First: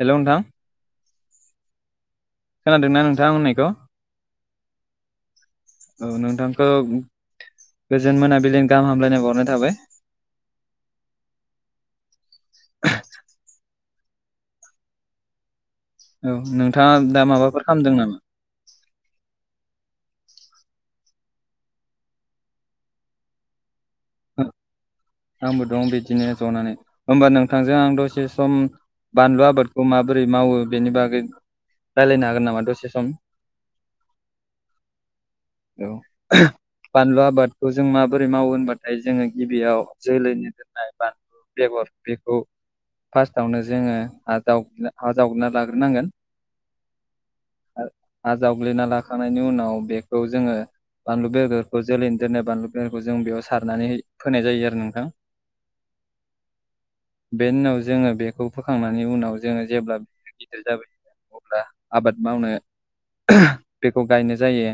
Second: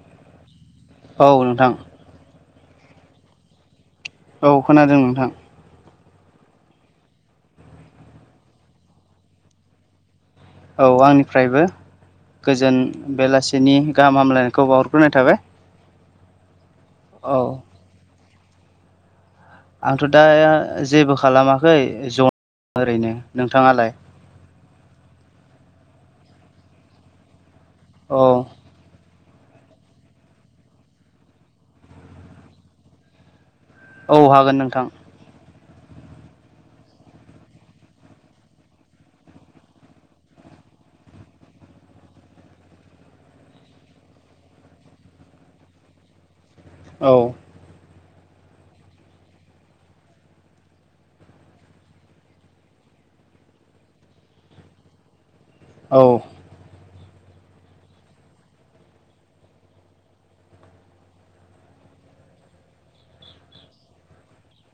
Hello नोंथां। औ नोंथां खोनादोंना नोंथां आं होननायखौ औ खोनादों नोंथां औ नोंथांखौ गोजोन मोनाबिलिजों गाहाम हामलायनाय हरनाय थाबाय औ आंनिफ्रायबो गोजोन बेलासि नि गाहाम हामलायनायखौ बावहरग्रोनाय थाबाय औ नोंथाङा दा औ माबाफोर खालामदों नामा आंथ' दा जेबो खालामाखै ज' ओरैनो नोंथाङालाय ओ आंबो दं बिदिनो ज'नानै होमबा नोंथांजों आं औ दसे सम बानलु आबादखौ माबोरै मावो बेनि बागै रायलायनो हागोन नामा दसे सम? औ हागोन नोंथां। [unintelligible] बानलु आबादखौ जों माबोरै मावो होनबाथाय जोङो गिबियाव जोलैनो दोननाय बानलु बेगर बेखौ फार्स्टयावनो जोङो हा जावग्रोना लाग्रोनांगोन। औ हा जावग्लिना लाखांनायनि उनाव बेखौ जोङो बानलु बेगरखौ जोलैनि दोननाय बानलु बेगरखौ जों बेयाव सारनानै फोनाय जायो आरो नोंथां। औ। बेनि उनाव जोङो बेखौ फोखांनायनि उनाव जोङो जेब्ला गिदिर गिदिर जाबोयो। अब्ला आबाद मावनो बेखौ गायनाय जायो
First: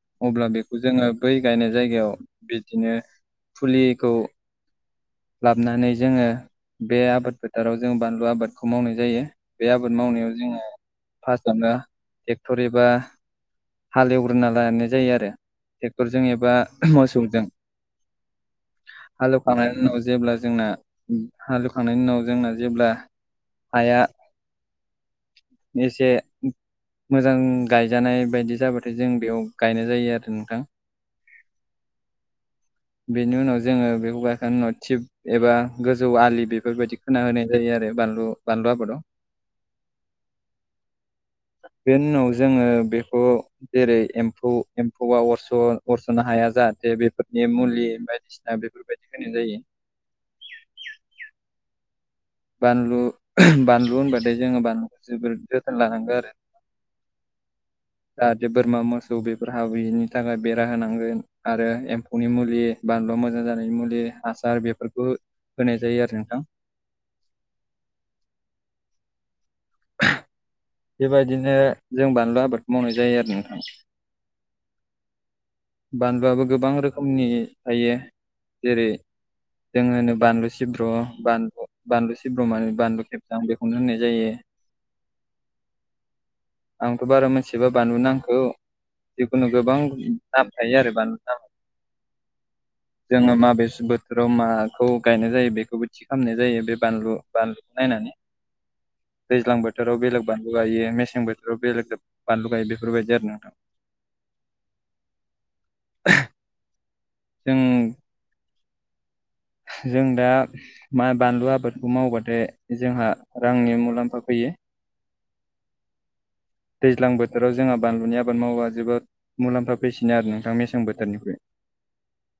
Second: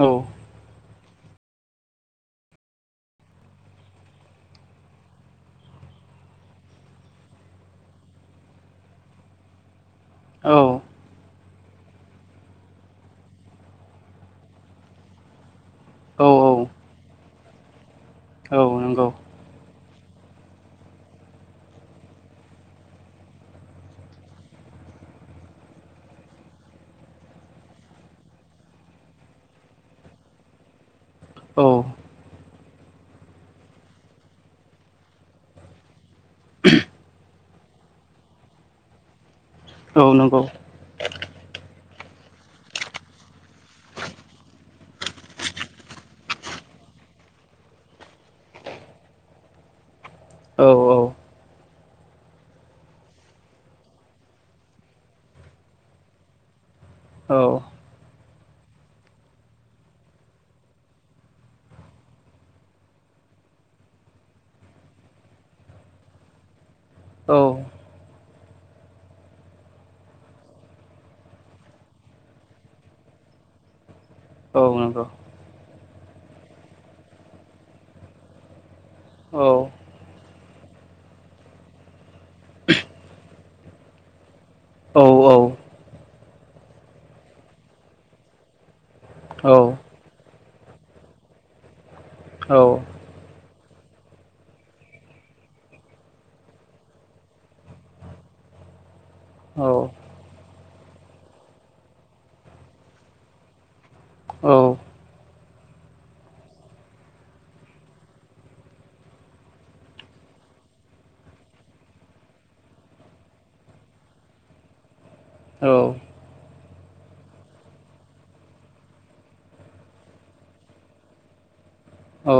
औ अब्ला बेखौ जोङो बै गायनाय जायगायाव बिदिनो फुलिखौ लाबोनानै जोङो बे आबाद फोथाराव जो बानलु आबादखौ मावनाय जायो बे आबाद आबाद मावनायाव औ जोङो फार्स्ट नो ट्रेक्टर एबा हाल एवग्रोना लानाय जायो आरो ट्रेक्टरजों एबा औ मोसौजों औ नंगौ। हालेवखांनायनि उनाव जेब्ला जोंना हाल एवखांनायनि उनाव जोंना जेब्ला हाया एसे मोजां गायजानाय बायदि जाबाथाय जों बेयाव गायनाय जायो आरो नोंथां। औ। बेनि उनाव जोङो बेखौ गायखांनायनि उनाव थिब एबा जौ आलि बेफोरबायदि खोना होनाय जायो आरो बानलु बानलु आबादाव औ नंगौ। बेनि उनाव जोङो बेखौ जेरै एम्फौ एम्फौआ अरस' अरस'नो हाया जा जाहाथे बेफोरनि मुलि बायदिसिना बेफोरबायदि होनाय जायो। औ औ। बानलु बानलु होनबाथाय जोङो बानलुखौ जोबोद जोथोन लानांगौ आरो। औ। जाहाथे बोरमा मोसौ बेफोर हाबैनि बेनि थाखाय बेरा होनांगोन आरो एम्फौनि मुलि बानलु मोजां जानाय मुलि हासार बेफोरखौ होनाय जायो आरो नोंथां। औ। बेबायदिनो जों बानलु आबाद मावनाय जायो आरो नोंथां। औ नंगौ। बानलुआबो गोबां रोखोमनि थायो जेरै औ जों होनो बानलु सि सिब्र' बानलु बानलु सिब्र माने बानलु खेबजां बेखौनो होननाय जायो। औ औ‌। आंथ' बारा मोनथिबा बानलुनो आंखौ जिखुनु गोबां नाम थायो आरो बानलु नाम औ जोङो माबे। बोथोराव माखौ गायनाय जायो बेखौबो थि खालामनाय जायो बे बानलु बानलुखौ नायनानै दैज्लां बोथोराव बेलेग बान लु गायो मेसें बोथोराव बेलेग बानलु गायो बेफोरबायदि आरो नोंथां। औ। जों। जों दा मां बानलु आबादखौ मावबाथाय जोंहा रांनि मुलाम्फा फैयो। [unintelligible] औ। दैज्लां बोथोराव जोंहा बानलुनि आबाद मावोबाजोबोद मुलाम्फा फैसिनो आरो नोंथां मेसें बोथोरनिख्रुइ औ।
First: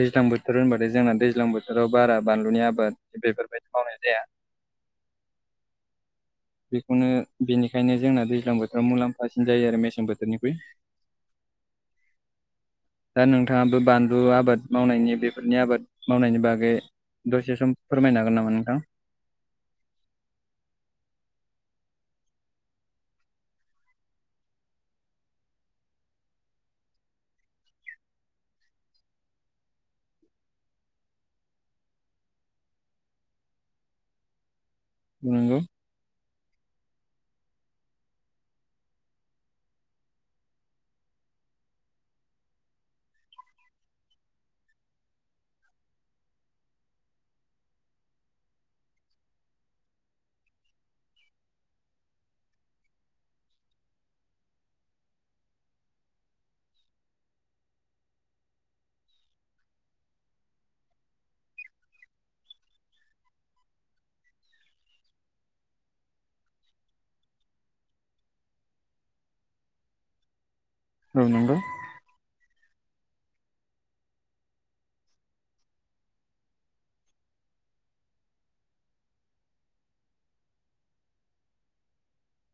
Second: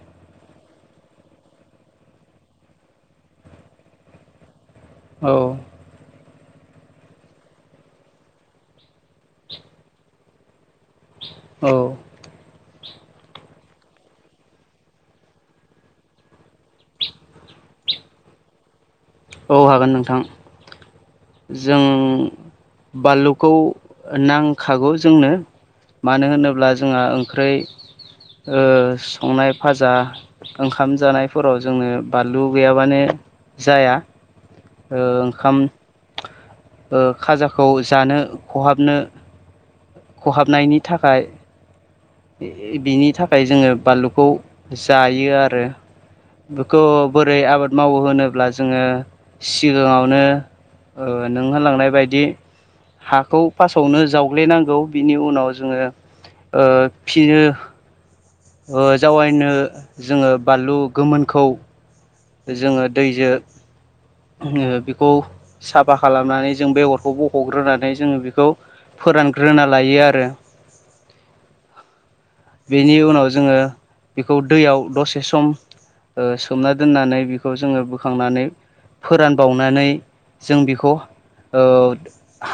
दैज्लां बोथोर होनबाथाय जोंना दैज्लां बोथोराव बारा बानलुनि आबाद बेफोरबायदि मावनाय जाया। [inaudible] औ। बेखौनो बेनिखायनो जोंना दैज्लां बोथोराव मुलाम्फासिन जायो आरो मेसें बोथोरनिख्रुइ। औ। दा नोंथाङाबो बानलु आबाद मावनायनि बेफोरनि आबाद मावनायनि बागै। दसे सम फोरमायनो हागोन नामा नोंथां? औ हागोन नोंथां। जों बानलुखौ नांखागौ जोंनो। मानो होनोब्ला जोंहा ओंखै संनाय फाजा ओंखाम जानायफोराव जोंनो बानलु गैयाबानो जाया। ओ ओंखाम नंगौ ओ खाजाखौ जानो ख'हाबनो। ख'हाबनायनि थाखाय। बिनि थाखाय जोङो बानलुखौ जायो आरो। बेखौ बोरै आबाद मावो होनोब्ला जोङो सिगाङावनो। नों होलांनाय बायदि। हाखौ फार्स्टावनो जावग्लेनांगौ बिनि उनाव जोङो। [unintelligible] ओ जावायनो जोङो बानलु गोमोनखौ। जोङो दैजों बेखौ साफा खालामनानै जों बेगरखौ बख'ग्रोनानै जोङो बेखौ। फोरानग्रोना लायो आरो। औ नंगौ। बेनि उनाव जोङो बेखौ दैयाव दसे सम। सोमना दोननानै बेखौ जोङो बोखांनानै। फोरानबावनानै जों बेखौ।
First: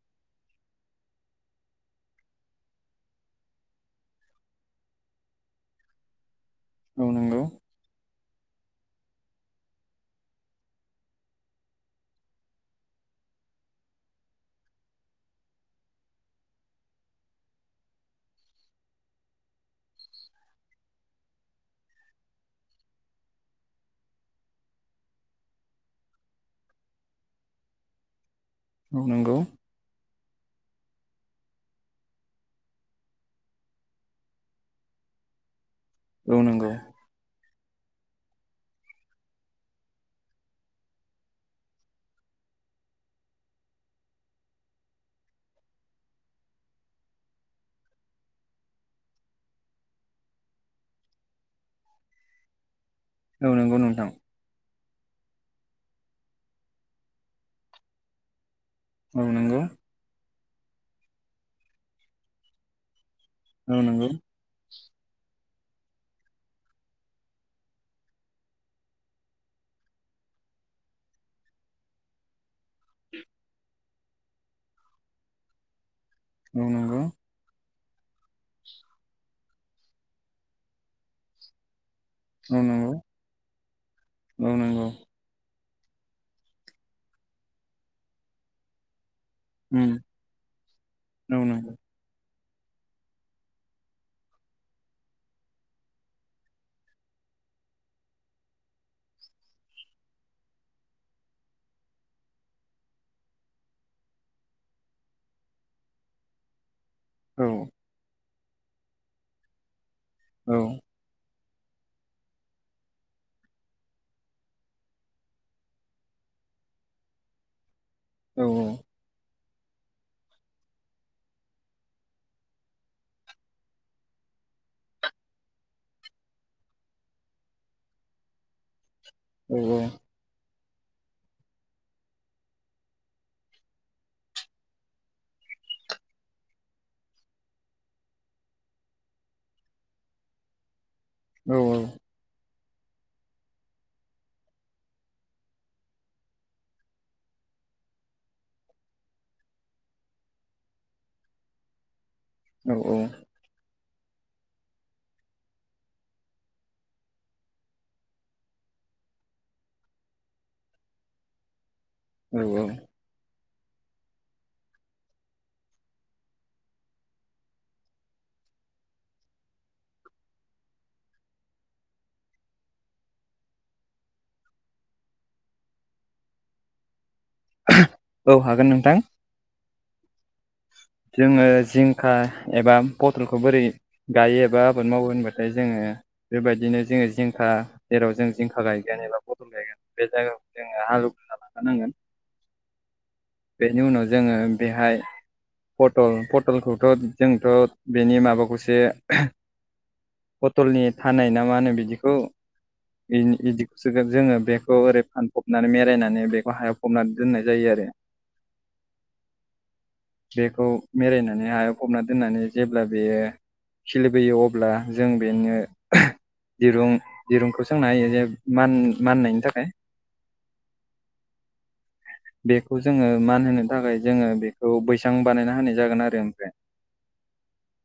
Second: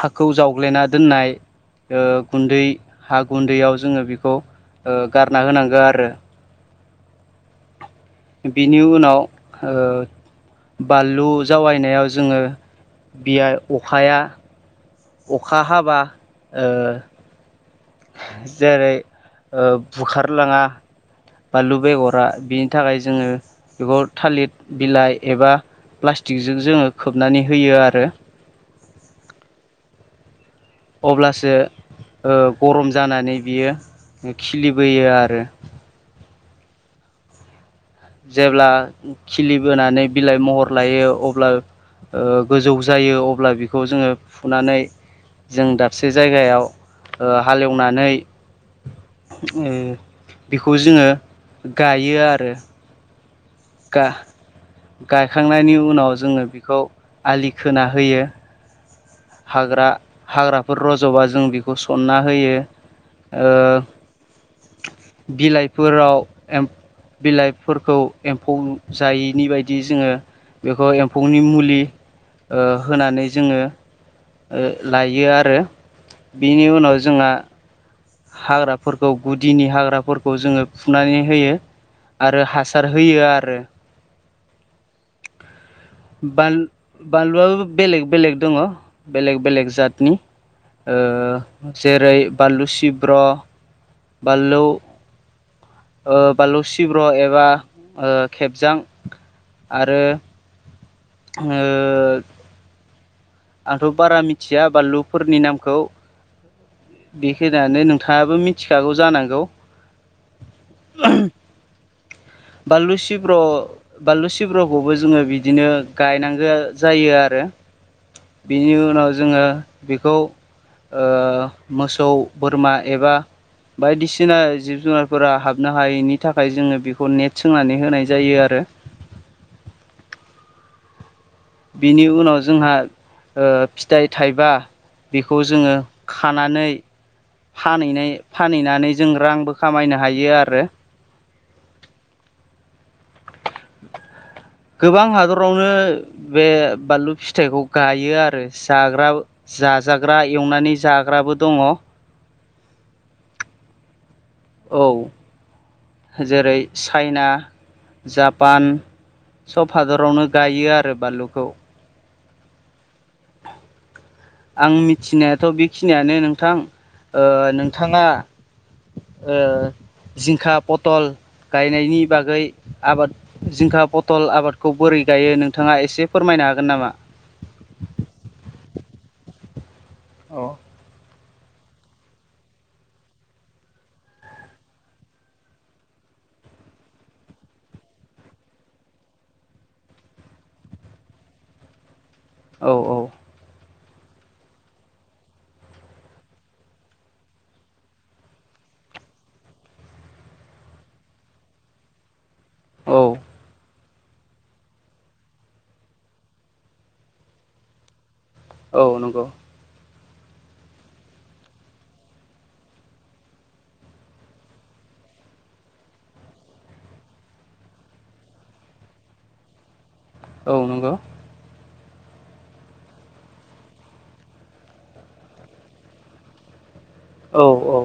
हाखौ जावग्ललिना दोननाय। गुन्दै हा गुन्दैयाव जोङो बेखौ गारना होनांगौ आरो। औ नंगौ। बिनि उनाव बानलु जावैनायाव जोङो बियो अखाया। अखा हाबा जेरै बुखारलाङा। बानलु बेगरा बिनि थाखाय जोङो बेखौ थालिर बिलाइ एबा। प्लास्टिकजों जोङो खोबनानै होयो आरो। औ नांगौ। अब्लासो गरम जानानै बियो खिलिबोयो आरो औ नंगौ जेब्ला खिलि बोनानै बिलाइ महर लायो। अब्ला गोजौ जायो अब्ला बेखौ जोङो फुनानै। जों दाबसे जायगायाव हालेवनानै। बेखौ जोङो गायो आरो‌। औ नंगौ नोंथां। फोखांनायनि उनाव जोङो बेखौ आलि खोना होयो। औ नंगौ हाग्रा हाग्राफोर रज'बा जों बेखौ सनना होयो। औ ओ नंगौ। बिलाइफोराव एम्फौ। बिलाइफोरखौ एम्फौ जायैनि बायदि जोङो। बेखौ एम्फौनि मुलि होनानै जोङो। लायो आरो औ बिनि उनाव नंगौ जोंहा हाग्राफोरखौ गुदिनि हाग्राफोरखौ जोङो फुनानै होयो। आरो औ हासार नंगौ होयो आरो। औ नंगौ बानलुआबो बेलेग बेलेग दङ। बेलेग बेलेग उम जातनि औ नंगौ जेरै बानलु सिब्र' बानलु बालु सिब्रह एबा खेबजां आरो ओ आंथ' बारा मिथिया बानलुफोरनि नामखौ औ बेखिनियानो नोंथाङाबो मिथिखागौ जानांगौ औ बानलु सिब्र बानलु सिब्रखौबो जोङो बिदिनो गायनांगौ जायो आरो। औ बिनि उनाव जोङो बेखौ मोसौ बोरमा एबा बायदिसिना जिब जुनारफोरा हाबनो हायैनि थाखाय जोङो बेखौ नेट सोंनानै होनाय जायो आरो। औ बेनि उनाव जोंहा फिथाइ थाइबा बेखौ जोङो खानानै फानहैनाय फानहैनानै जों रांबो खामायनो हायो आरो। औ औ गोबां हादरावनो बे बानलु फिथाइखौ गायो आरो जाग्रा जाजाग्रा एवनानै जाग्राबो दङ। औ औ औ जेरै चाइना जापान सब हादरावनो गायो आरो बानलुखौ औ औ आं मिथिनायाथ' बेखिनियानो नोंथां नोंथाङा ओ जिंखा पथल गायनायनि बागै आबाद जिंखा पथल आबादखौ बोरै गायो नोंथाङा एसे फोरमायनो हागोन नामा? औ हागोन नोंथां। औ जोङो जिंखा एबा पथलखौ बोरै गायो एबा आबाद मावो होनबाथाय जोङो बेबायदिनो जोङो जिंखा जेराव जों जिंखा गायगोन एबा बदल गायगोन बे जायगा जोङो हालौगोरना लागोरनांगोन। औ औ बेनि उनाव जोङो बेहाय पटल पटलखौथ' जोंथ' बेनि माबाखौसो पटलनि थानाय ना मा होनो बिदिखौ औ बिदि जोङो बेखौ ओरै फानफबनानै बेेरायनानै बेखौ हायाव फबनानै दोननाय जायो आरो। औ नंगौ बेखौ मेरायायनानै हायाव फबना दोननानै जेब्ला बेयो खिलिबोयो अब्ला जों बेनो दिरुं दिरुंखौ सोंना होयो जे माननायनि थाखाय औ नंगौ बेखौ जोङो मान होनो थाखाय जोङो बेखौ बैसां बानायना होनाय जागोन आरो ओमफ्राय। औ औ।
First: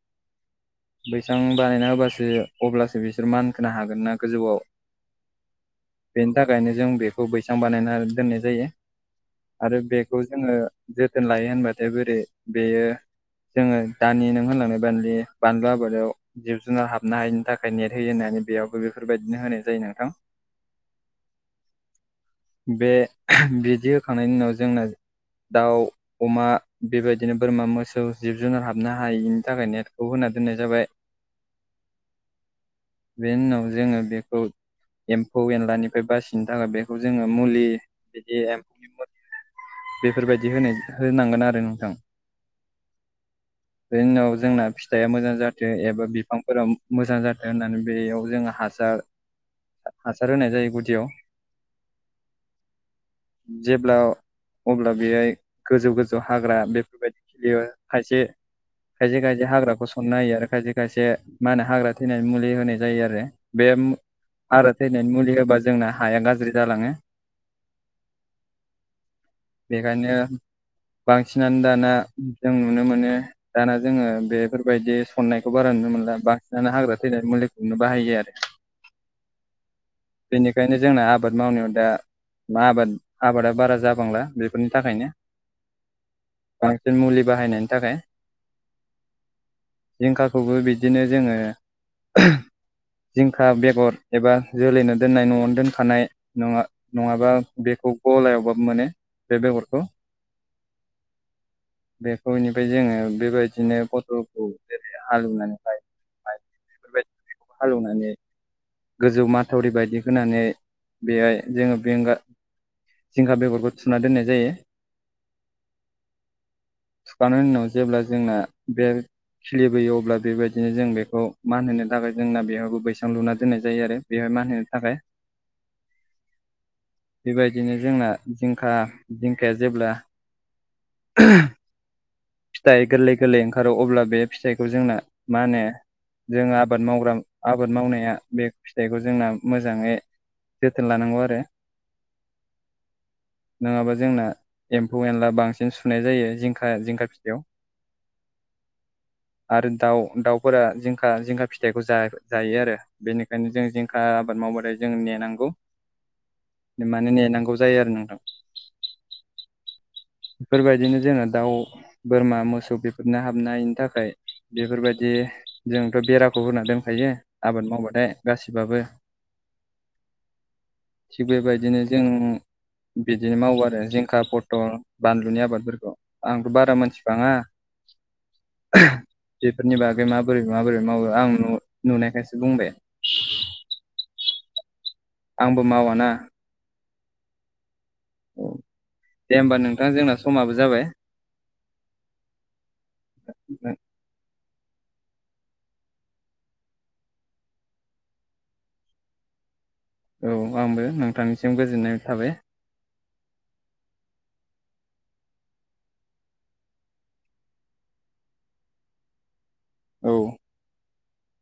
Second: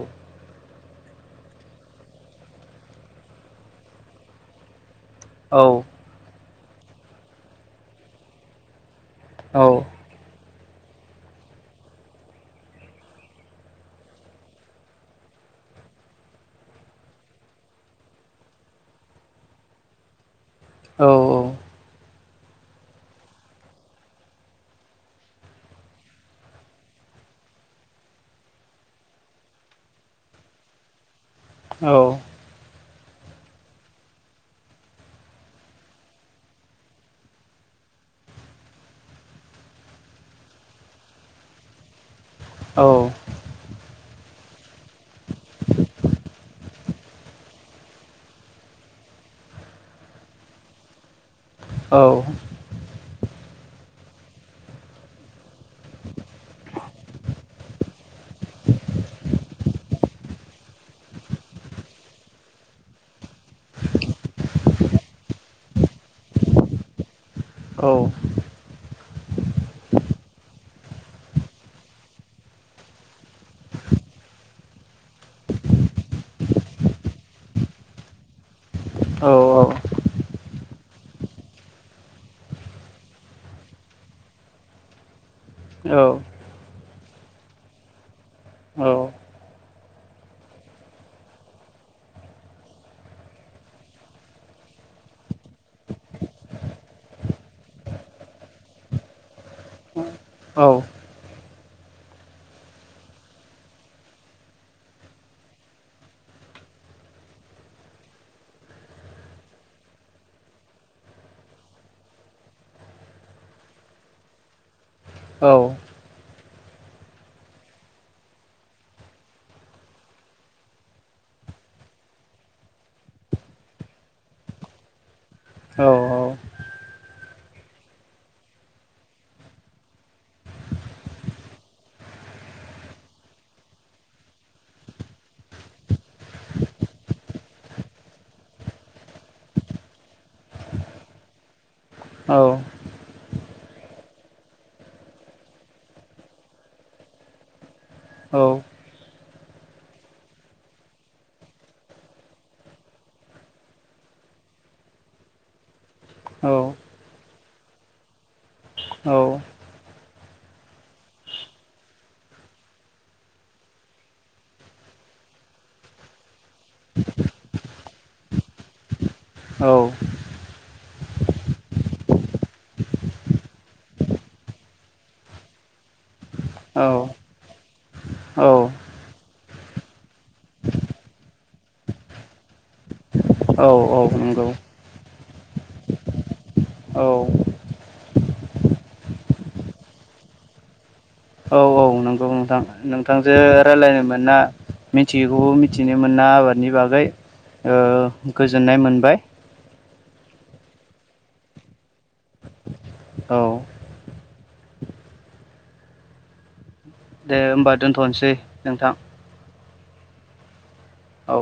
बैसां बानायना होबासो अब्लासो बिसोर मानखोनो हागोन ना गोजौआव। औ। बिनिथाखायनो जों बेखौ बैसां बानायनानै दोननाय जायो औ आरो बेखौ जोङो। जोथोन लायो होनबाथाय बोरै बेयो। जोङो दानि नों होनलांनाय बान बानलु आबादाव जिब जुनार हाबनो हायिनि थाखाय नेट होयो होननानै। बेयावबो बेफोरबायदिनो होनाय जायो नोंथां। औ औ। बे बिदि होखांनायनि उनाव जोंना। दाउ अमा बेबायदिनो बोरमा मोसौ जिब जुनार हाबनो हायिनि थाखाय नेटखौ होनाय। दोननाय जाबाय। औ। बे उनाव जोङो बेखौ। एम्फौ एनलानिफ्राय बासिनो थाखाय बेखौ जोङो मुलि बिदि। बेफोरबायदि होनाय होनांगोन आरो नोंथां। औ। बेनि उनाव जोंना फिथाइया मोजां जाथो एबा बिफांफोराव मोजां जाथों होननानै बेयाव जोङो हासार हासार होनाय जायो गुदियाव। औ। जेब्ला अब्ला बेहाय गोजौ गोजौ हाग्रा बेफोरबायदि खिलियो खायसे। खायसे खायसे हाग्राखौ सनना होयो आरो खायसे खायसे मा होनो हाग्रा थैनाय मुलि होनाय जायो आरो बे हाग्रा थैनायनि मुलि होबा जोंना हाया गाज्रि जालाङो। औ बेखायनो बांसिनानो दाना जों नुनो मोनो दाना जोङो बेफोरबायदि सननायखौ बारा नुला नुनो मोनला बांसिनानो हाग्रा थैनानै मुलिखौनो बाहायो आरो। औ औ। बेनिखायनो जोंना आबाद मावनायाव दा मा आबाद। आबादा बारा जाबांला बेफोरनि थाखायनो। औ बांसिन मुलि बाहायनायनि थाखाय। जिंखाखौबो बिदिनो जोङो। जिंखा बेगर एबा जोलैनो दोननाय न'आवनो दोनखानाय नङा नङाबा बेखौ। गलायावबाबो मोनो बे बेगरखौ। औ। [inaudible] बेखौनिफ्राय जोङो बेबायदिनो फथलखौ जेरै हालवनानै फाय बेफोर बायदिखौ हालौवनानै गोजौ माथावरि बायदि होनानै बेहाय जोङो बेंगार। जिंखा बेगरखौ थुना दोननाय जायो। औ। थुखांनायनि उनाव जेब्ला जोंना बे। खिलिबोयो अब्ला बेबायदिनो जों बेखौ मान होनो थाखाय जोंना बेहबो बैसां लुना दोननाय जायो आरो बेहा। मान होनो थाखाय औ औ। बेबायदिनो जोंना जिंखा जिंखाया जेब्ला [inaudible] फिथाइ गोरलै गोरलै ओंखारो अब्ला बे फिथाइखौ जोंना मा होनो। जोंङो आबाद मावग्रा आबाद मावनाया बे फिथाइखौ जोंना मोजाङै‌ जोथोन लानांगौ आरो। औ। नङाबा जोंना एम्फौ एनला बांसिन सुनाय जायो जिंखा जिंखा फिथायाव। औ [inaudible] आरो दाउ दाउफोरा जिंखा जिंखा फिथाइखौ जायो आरो बेनिखायनो जों जिंखा आबाद मावो। मावबाथाय जोंङ नेनांगौ मानो नेनांगौ जायो आरो नोंथां। औ। बेफोरबायदिनो जोङो दाउ बोरमा मोसौ बेफोरनो हाबनायनि थाखाय बेफोर बायदि। जोंथ' बेराखौ होना दोनखायो आबाद मावबाथाय गासिबो। औ। थिग बेबायदिनो जों बिदिनो मावो आरो जिंखा पथल। बानलुनि आबादफोरखौ आंथ' बारा औ मिथिबाङा। औ औ बेफोरनि बागै माबोरै माबोरै मावो आं नुनायखायसो बुंदों। औ औ नंगौ आंबो मावाना। औ औ दे होमबा नोंथां जोंना समाबो जाबाय। थां नोंथांजो राय्लायनो मोना। मिथियैखौ मिथिनो मोना आबादनि बागै। ओ गोजोननाय मोनबाय। औ आंबो नोंथांनिसिम गोजोननाय थाबाय। औ दे होमबा दोनथ'नोसै नोंथां। औ। औ